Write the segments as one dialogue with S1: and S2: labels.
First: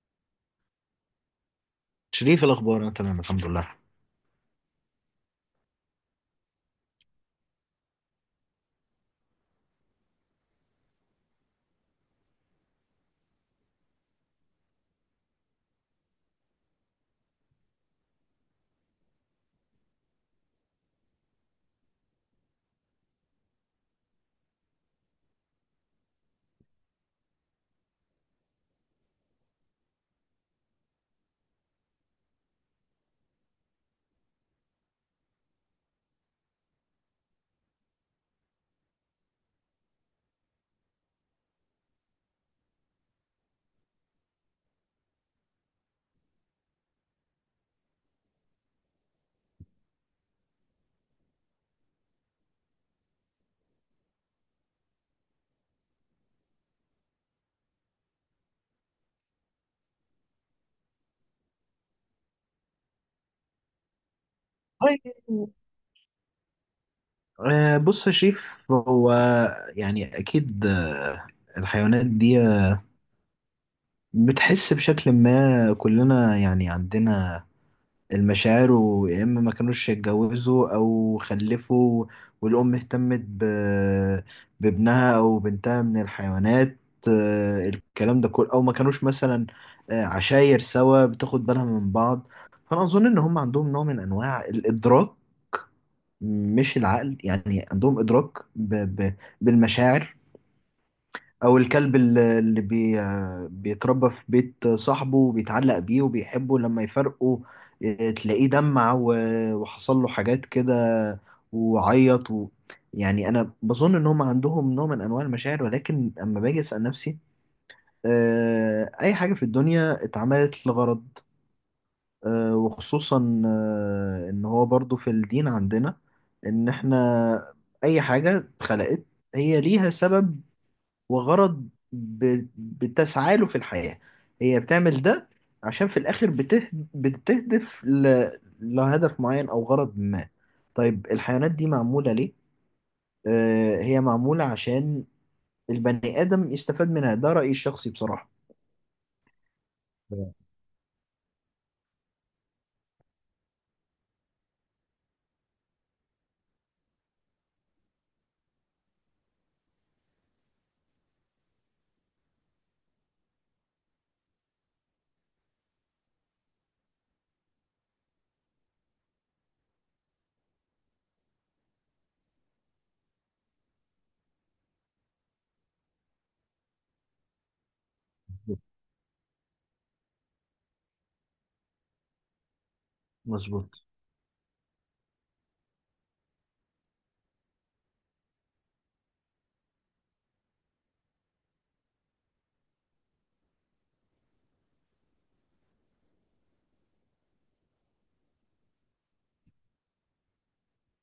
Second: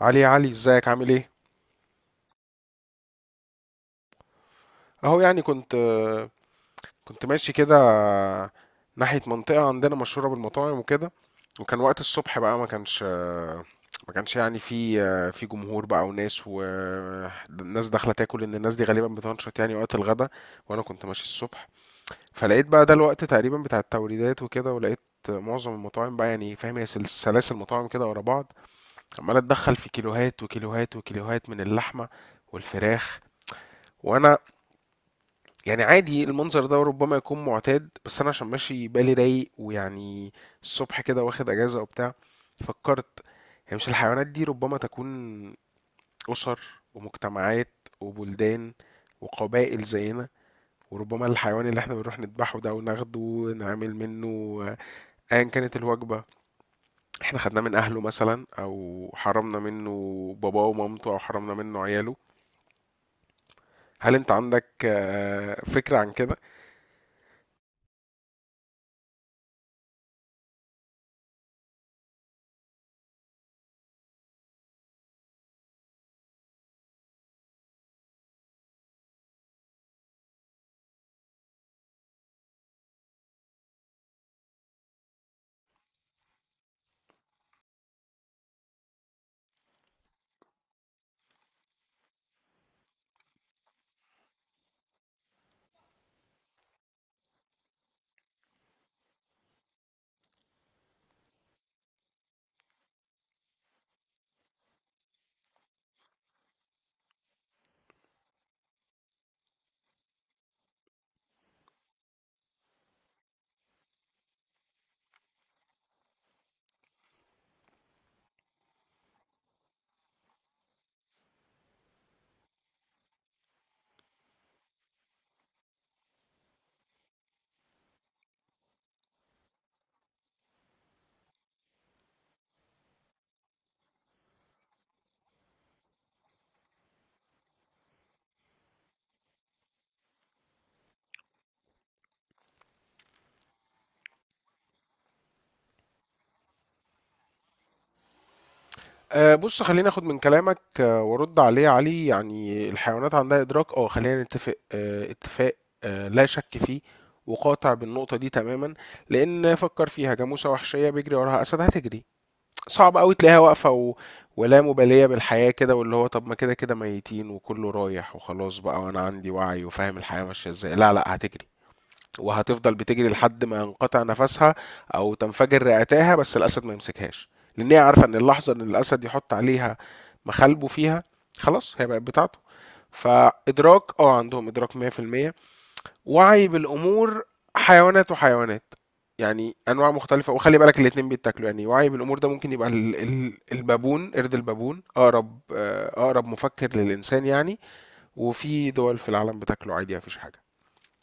S1: علي، ازيك؟ عامل ايه؟
S2: شريف، إيه الأخبار؟ أنا تمام الحمد لله.
S1: اهو يعني كنت ماشي كده ناحية منطقة عندنا مشهورة بالمطاعم وكده، وكان وقت الصبح بقى، ما كانش يعني في جمهور بقى وناس، والناس داخلة تاكل لأن الناس دي غالبا بتنشط يعني وقت الغدا. وأنا كنت ماشي الصبح، فلقيت بقى ده الوقت تقريبا بتاع التوريدات وكده، ولقيت معظم المطاعم بقى، يعني فاهم، هي سلاسل مطاعم كده ورا بعض، عمالة تدخل في كيلوهات وكيلوهات وكيلوهات من اللحمة والفراخ. وانا يعني عادي، المنظر ده ربما يكون معتاد، بس انا عشان ماشي بالي رايق ويعني الصبح كده واخد اجازة وبتاع، فكرت: هي مش الحيوانات دي ربما تكون اسر ومجتمعات وبلدان وقبائل زينا؟ وربما الحيوان اللي احنا بنروح نذبحه ده وناخده ونعمل منه ايا كانت الوجبة، احنا خدناه من اهله مثلا، او حرمنا منه باباه ومامته، او حرمنا منه عياله. هل انت عندك
S2: طيب،
S1: آه، فكرة عن كده؟
S2: بص يا شريف، هو يعني أكيد، الحيوانات دي بتحس بشكل ما، كلنا يعني عندنا المشاعر، ويا إما ما كانوش يتجوزوا أو خلفوا، والأم اهتمت بابنها أو بنتها من الحيوانات. الكلام ده كله، أو ما كانوش مثلا عشاير سوا بتاخد بالها من بعض. فأنا أظن إن هم عندهم نوع من أنواع الإدراك، مش العقل، يعني عندهم إدراك ب... ب... بالمشاعر. أو الكلب اللي بيتربى في بيت صاحبه وبيتعلق بيه وبيحبه، لما يفرقوا اه، تلاقيه دمع وحصل له حاجات كده، وعيط يعني أنا بظن إن هم عندهم نوع من أنواع المشاعر، ولكن أما باجي أسأل نفسي، اه، أي حاجة في الدنيا اتعملت لغرض، وخصوصا ان هو برضو في الدين عندنا ان احنا اي حاجة اتخلقت هي ليها سبب وغرض، بتسعى له في الحياة. هي بتعمل ده عشان في الاخر بتهدف لهدف معين او غرض ما. طيب، الحيوانات دي معمولة ليه؟ هي معمولة عشان البني آدم يستفاد منها، ده رأيي الشخصي بصراحة.
S1: آه، بص خليني اخد من
S2: مظبوط.
S1: كلامك آه، وارد عليه يا علي. يعني الحيوانات عندها ادراك، اه خلينا نتفق آه، اتفاق آه، لا شك فيه وقاطع بالنقطة دي تماما. لأن فكر فيها، جاموسة وحشية بيجري وراها أسد، هتجري. صعب أوي تلاقيها واقفة ولا مبالية بالحياة كده، واللي هو طب ما كده كده ميتين وكله رايح وخلاص بقى، وأنا عندي وعي وفاهم الحياة ماشية إزاي. لا، هتجري وهتفضل بتجري لحد ما ينقطع نفسها او تنفجر رئتاها، بس الاسد ما يمسكهاش. لان هي عارفه ان اللحظه ان الاسد يحط عليها مخالبه فيها، خلاص هي بقت بتاعته. فادراك،
S2: مظبوط.
S1: اه عندهم ادراك 100%، وعي بالامور. حيوانات وحيوانات يعني، انواع مختلفه، وخلي بالك الاتنين بيتاكلوا. يعني وعي بالامور ده ممكن يبقى البابون، قرد البابون اقرب آه، اقرب مفكر للانسان يعني، وفي دول في العالم بتاكله عادي مفيش حاجه،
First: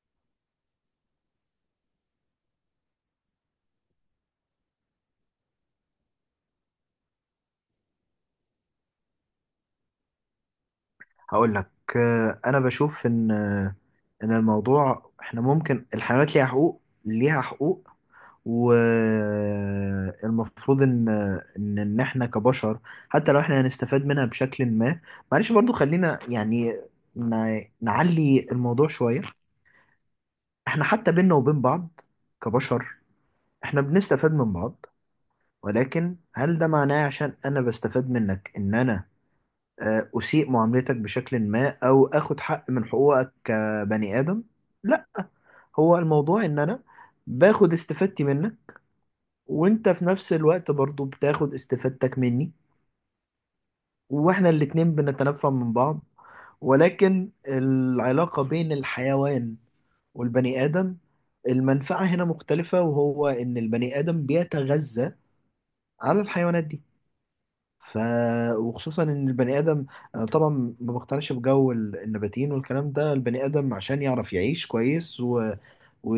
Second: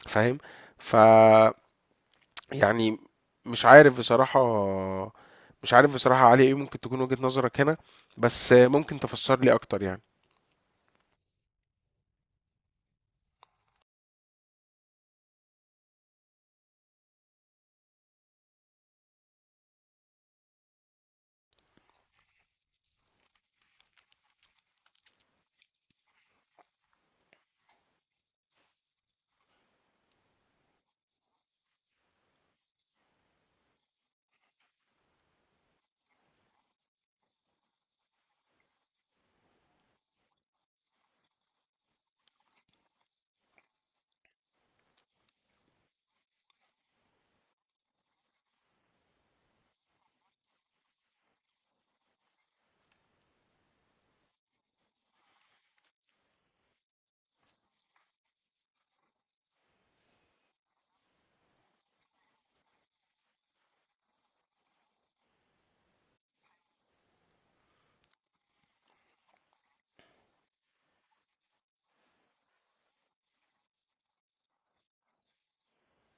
S1: فاهم؟ ف يعني مش عارف بصراحة، مش عارف بصراحة علي، ايه ممكن تكون وجهة نظرك هنا؟ بس ممكن تفسر لي اكتر يعني.
S2: هقول لك. انا بشوف ان الموضوع، احنا ممكن الحيوانات ليها حقوق، ليها حقوق. والمفروض ان احنا كبشر، حتى لو احنا هنستفاد منها بشكل ما، معلش برضو خلينا يعني نعلي الموضوع شوية. احنا حتى بينا وبين بعض كبشر، احنا بنستفاد من بعض. ولكن هل ده معناه، عشان انا بستفاد منك، ان انا أسيء معاملتك بشكل ما أو أخد حق من حقوقك كبني آدم؟ لا. هو الموضوع إن أنا باخد استفادتي منك، وأنت في نفس الوقت برضو بتاخد استفادتك مني، وإحنا الاتنين بنتنفع من بعض. ولكن العلاقة بين الحيوان والبني آدم، المنفعة هنا مختلفة، وهو إن البني آدم بيتغذى على الحيوانات دي. ف وخصوصا ان البني ادم، انا طبعا ما بقتنعش بجو النباتيين والكلام ده. البني ادم عشان يعرف يعيش كويس و...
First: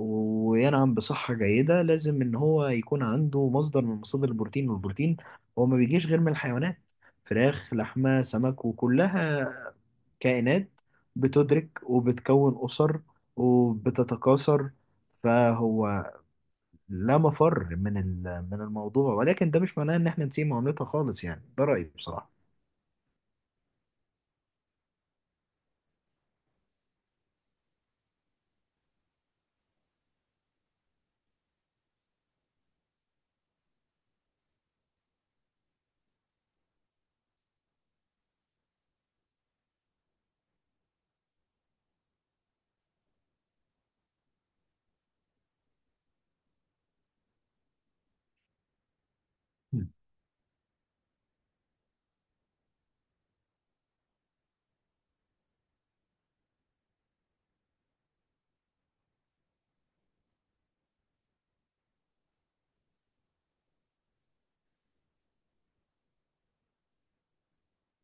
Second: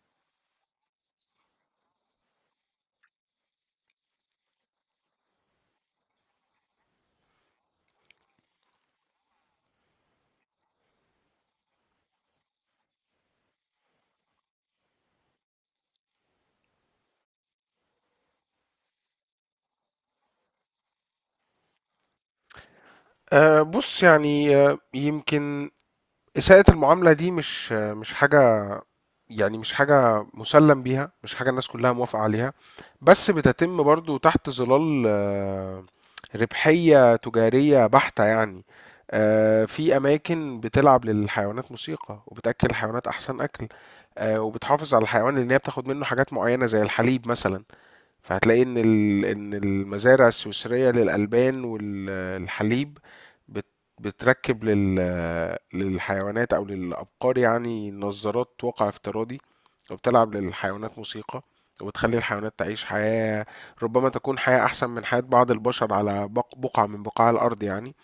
S2: وينعم بصحة جيدة، لازم ان هو يكون عنده مصدر من مصادر البروتين، والبروتين هو ما بيجيش غير من الحيوانات. فراخ، لحمة، سمك، وكلها كائنات بتدرك وبتكون أسر وبتتكاثر. فهو لا مفر من من الموضوع، ولكن ده مش معناه ان احنا نسيب معاملتها خالص، يعني ده رأيي بصراحة.
S1: أه بص يعني آه، يمكن إساءة المعاملة دي مش حاجة، يعني مش حاجة مسلم بيها، مش حاجة الناس كلها موافقة عليها، بس بتتم برضو تحت ظلال آه، ربحية تجارية بحتة يعني. آه، في أماكن بتلعب للحيوانات موسيقى وبتأكل الحيوانات أحسن أكل. آه، وبتحافظ على الحيوان لأن هي بتاخد منه حاجات معينة زي الحليب مثلا. فهتلاقي ان ان
S2: مم.
S1: المزارع السويسريه للالبان والحليب بت- بتركب للحيوانات او للابقار يعني نظارات واقع افتراضي، وبتلعب للحيوانات موسيقى، وبتخلي الحيوانات تعيش حياه ربما تكون حياه احسن من حياه بعض البشر على بقعه من بقاع الارض يعني،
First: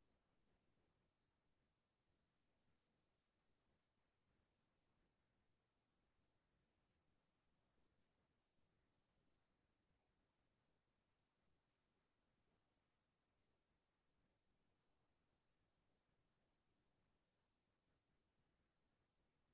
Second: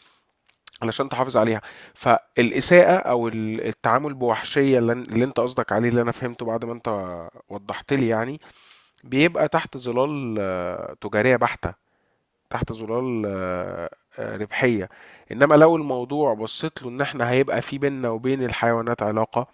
S1: علشان تحافظ عليها. فالاساءه او التعامل بوحشيه اللي اللي انت قصدك عليه اللي انا فهمته بعد ما انت وضحت لي يعني، بيبقى تحت ظلال آه، تجارية بحتة، تحت ظلال آه، آه، ربحية. انما لو الموضوع بصيت له ان احنا هيبقى في بيننا وبين الحيوانات علاقة،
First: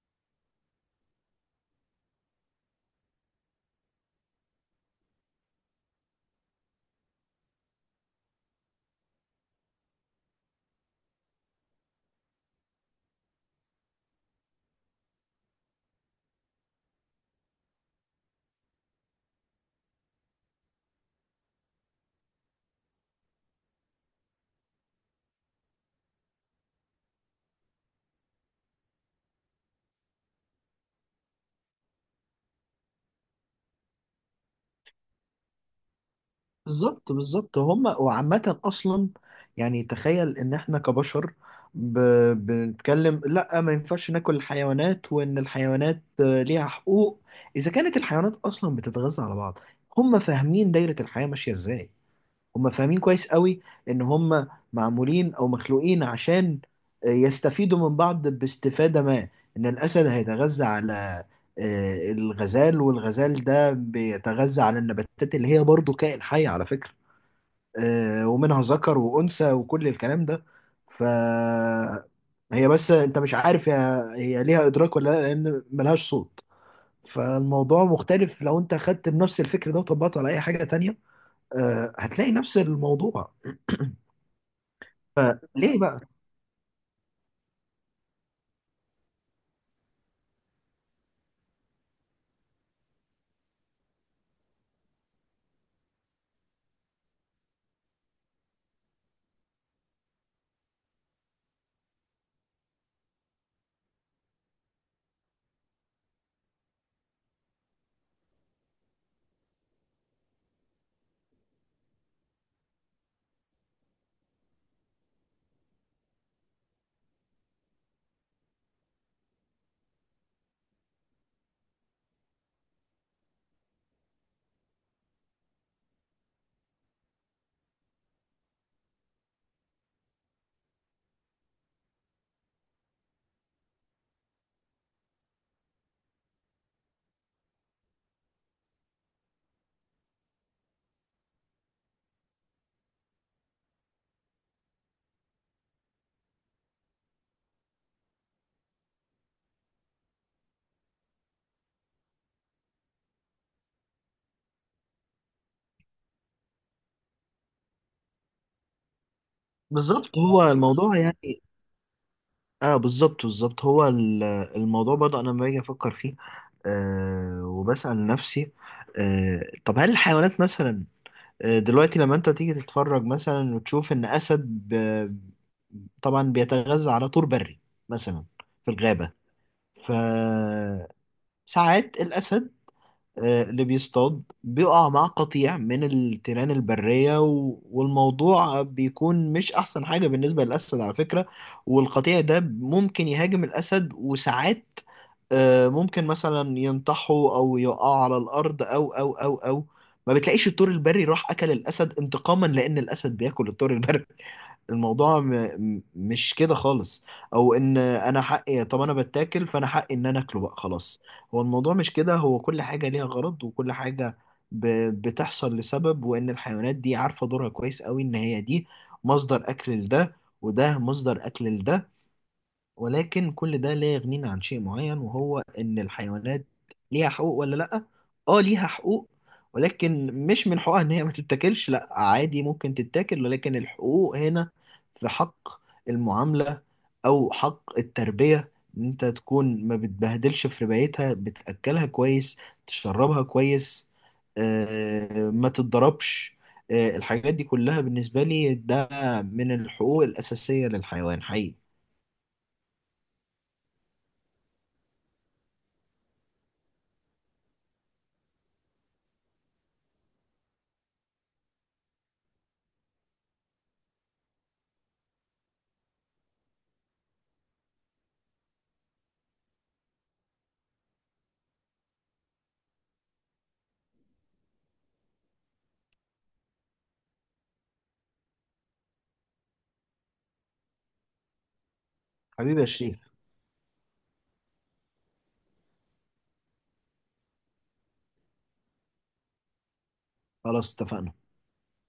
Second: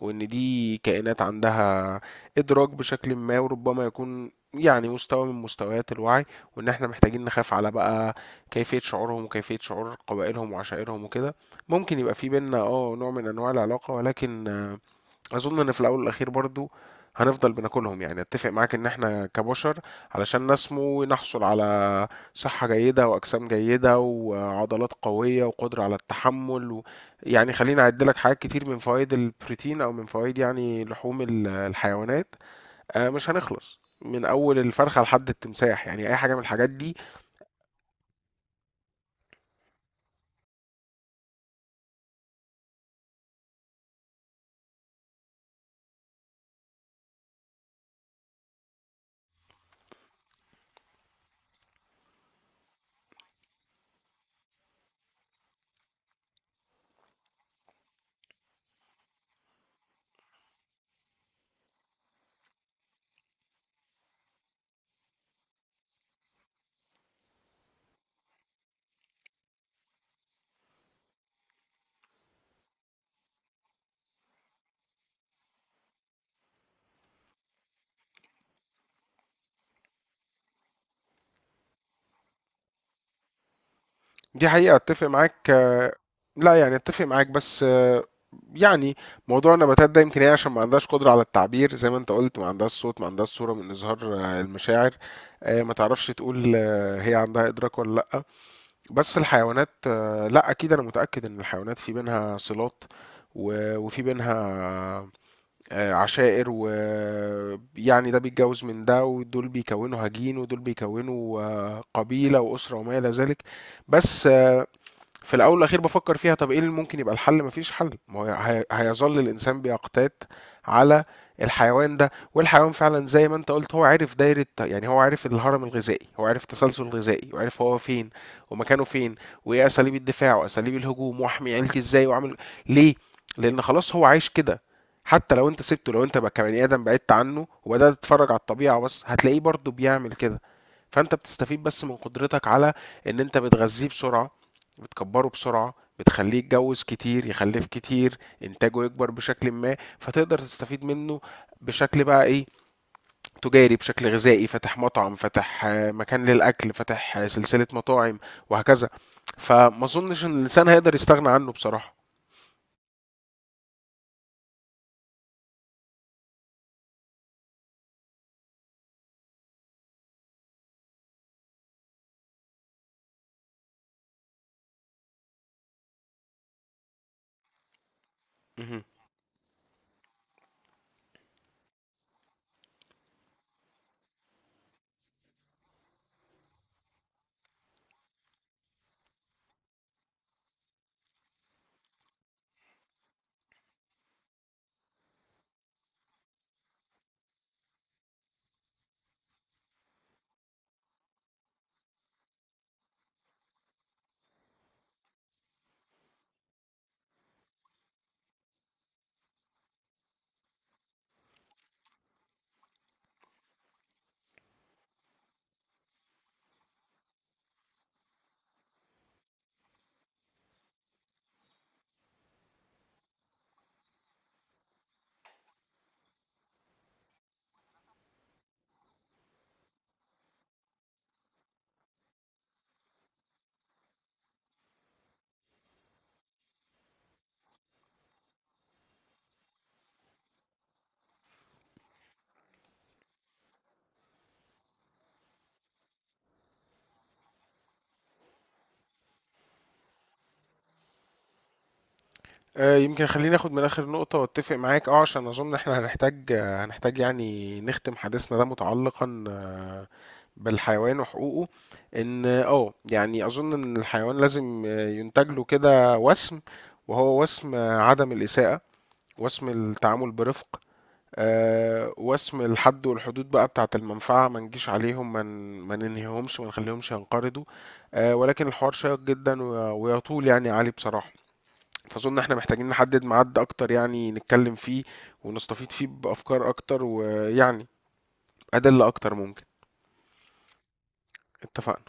S1: وان دي كائنات عندها ادراك بشكل ما، وربما يكون يعني مستوى من مستويات الوعي، وان احنا محتاجين نخاف على بقى كيفية شعورهم وكيفية شعور قبائلهم وعشائرهم وكده، ممكن يبقى في بيننا اه نوع من انواع العلاقة. ولكن آه، اظن ان في الاول والاخير برضو هنفضل بناكلهم. يعني اتفق معاك ان احنا كبشر علشان نسمو نحصل على صحة جيدة واجسام جيدة وعضلات قوية وقدرة على التحمل و... يعني خليني اعد لك حاجات كتير من فوائد البروتين او من فوائد يعني لحوم الحيوانات. آه، مش هنخلص من اول الفرخة لحد التمساح، يعني اي حاجة من الحاجات دي.
S2: بالظبط، بالظبط. هما وعامة أصلا، يعني تخيل إن إحنا كبشر ب... بنتكلم لأ، ما ينفعش ناكل الحيوانات وإن الحيوانات ليها حقوق. إذا كانت الحيوانات أصلا بتتغذى على بعض، هما فاهمين دايرة الحياة ماشية إزاي. هم فاهمين كويس قوي ان هم معمولين او مخلوقين عشان يستفيدوا من بعض باستفادة ما. ان الاسد هيتغذى على الغزال، والغزال ده بيتغذى على النباتات اللي هي برضو كائن حي على فكرة. ومنها ذكر وانثى وكل الكلام ده. ف هي بس انت مش عارف، هي ليها ادراك ولا لا، لان ملهاش صوت. فالموضوع مختلف لو انت خدت بنفس الفكر ده وطبقته على اي حاجة تانية، هتلاقي نفس الموضوع.
S1: دي حقيقة، اتفق معاك.
S2: ليه بقى؟
S1: لا يعني اتفق معاك بس آه، يعني موضوع النباتات ده، يمكن هي عشان ما عندهاش قدرة على التعبير زي ما انت قلت، ما عندهاش صوت، ما عندهاش صورة من إظهار آه، المشاعر، آه، ما تعرفش تقول آه، هي عندها إدراك ولا لأ. بس الحيوانات آه، لأ أكيد أنا متأكد إن الحيوانات في بينها صلات، وفي بينها آه، عشائر ويعني ده بيتجوز من ده، ودول بيكونوا هجين، ودول بيكونوا آه، قبيلة وأسرة وما إلى ذلك. بس في الاول والاخير بفكر فيها، طب ايه اللي ممكن يبقى الحل؟ مفيش حل، ما هو هيظل الانسان بيقتات على الحيوان ده. والحيوان فعلا زي ما انت قلت، هو عارف دايرة يعني، هو عارف الهرم الغذائي، هو عارف التسلسل الغذائي، وعارف هو فين ومكانه فين، وايه اساليب الدفاع واساليب الهجوم، واحمي عيلتي ازاي، واعمل ليه، لان خلاص هو عايش كده. حتى لو انت سبته، لو انت بقى كبني ادم بعدت عنه وبدات تتفرج على الطبيعه بس، هتلاقيه برضه بيعمل كده. فانت بتستفيد بس من قدرتك على ان انت بتغذيه بسرعه، بتكبره بسرعة، بتخليه يتجوز كتير، يخلف كتير، انتاجه يكبر بشكل ما، فتقدر تستفيد منه بشكل بقى ايه، تجاري، بشكل غذائي، فاتح مطعم، فاتح آه، مكان للأكل، فاتح آه، سلسلة مطاعم، وهكذا. فما
S2: بالظبط،
S1: اظنش ان
S2: هو
S1: الانسان هيقدر
S2: الموضوع
S1: يستغنى
S2: يعني،
S1: عنه بصراحة.
S2: اه بالظبط، بالظبط، هو الموضوع برضه انا لما باجي افكر فيه، وبسأل نفسي، طب هل الحيوانات مثلا دلوقتي لما انت تيجي تتفرج مثلا وتشوف ان اسد طبعا بيتغذى على طور بري مثلا في
S1: مهم.
S2: الغابة. فساعات الاسد، اللي بيصطاد، بيقع مع قطيع من التيران البرية، والموضوع بيكون مش أحسن حاجة بالنسبة للأسد على فكرة. والقطيع ده ممكن يهاجم الأسد، وساعات ممكن مثلا ينطحه أو يقع على الأرض أو أو أو أو ما بتلاقيش الطور البري راح أكل الأسد انتقاما لأن الأسد بياكل الطور البري. الموضوع مش كده خالص. او ان انا حقي، طب انا بتاكل فانا حقي ان انا اكله بقى خلاص. هو الموضوع مش كده. هو كل حاجة ليها غرض، وكل حاجة ب... بتحصل لسبب، وان الحيوانات دي عارفة دورها كويس قوي، ان هي دي مصدر اكل لده، وده مصدر اكل لده. ولكن كل ده لا يغنينا عن شيء معين، وهو ان الحيوانات ليها حقوق ولا لا؟ اه، ليها حقوق. ولكن مش من حقوقها ان هي ما تتاكلش، لا عادي، ممكن تتاكل، ولكن الحقوق هنا في حق المعاملة، او حق التربية، ان انت تكون ما بتبهدلش في ربايتها، بتاكلها كويس، تشربها كويس، ما تتضربش. الحاجات دي كلها بالنسبة لي ده من الحقوق الأساسية للحيوان حقيقي.
S1: آه، يمكن خليني اخد من اخر نقطة واتفق معاك اه، عشان اظن احنا هنحتاج آه، هنحتاج يعني نختم حديثنا ده متعلقا آه، بالحيوان وحقوقه. ان اه يعني اظن ان الحيوان لازم ينتج له كده وسم، وهو وسم عدم الاساءة، وسم التعامل برفق، آه، وسم الحد والحدود بقى بتاعة المنفعة، ما نجيش عليهم، ما ننهيهمش، ما نخليهمش ينقرضوا. آه، ولكن الحوار شيق جدا ويطول يعني علي بصراحة، فأظن احنا
S2: حبيبي يا
S1: محتاجين نحدد
S2: شريف.
S1: ميعاد أكتر يعني نتكلم فيه ونستفيد فيه بأفكار أكتر، ويعني أدلة أكتر ممكن.
S2: خلاص، اتفقنا.
S1: اتفقنا.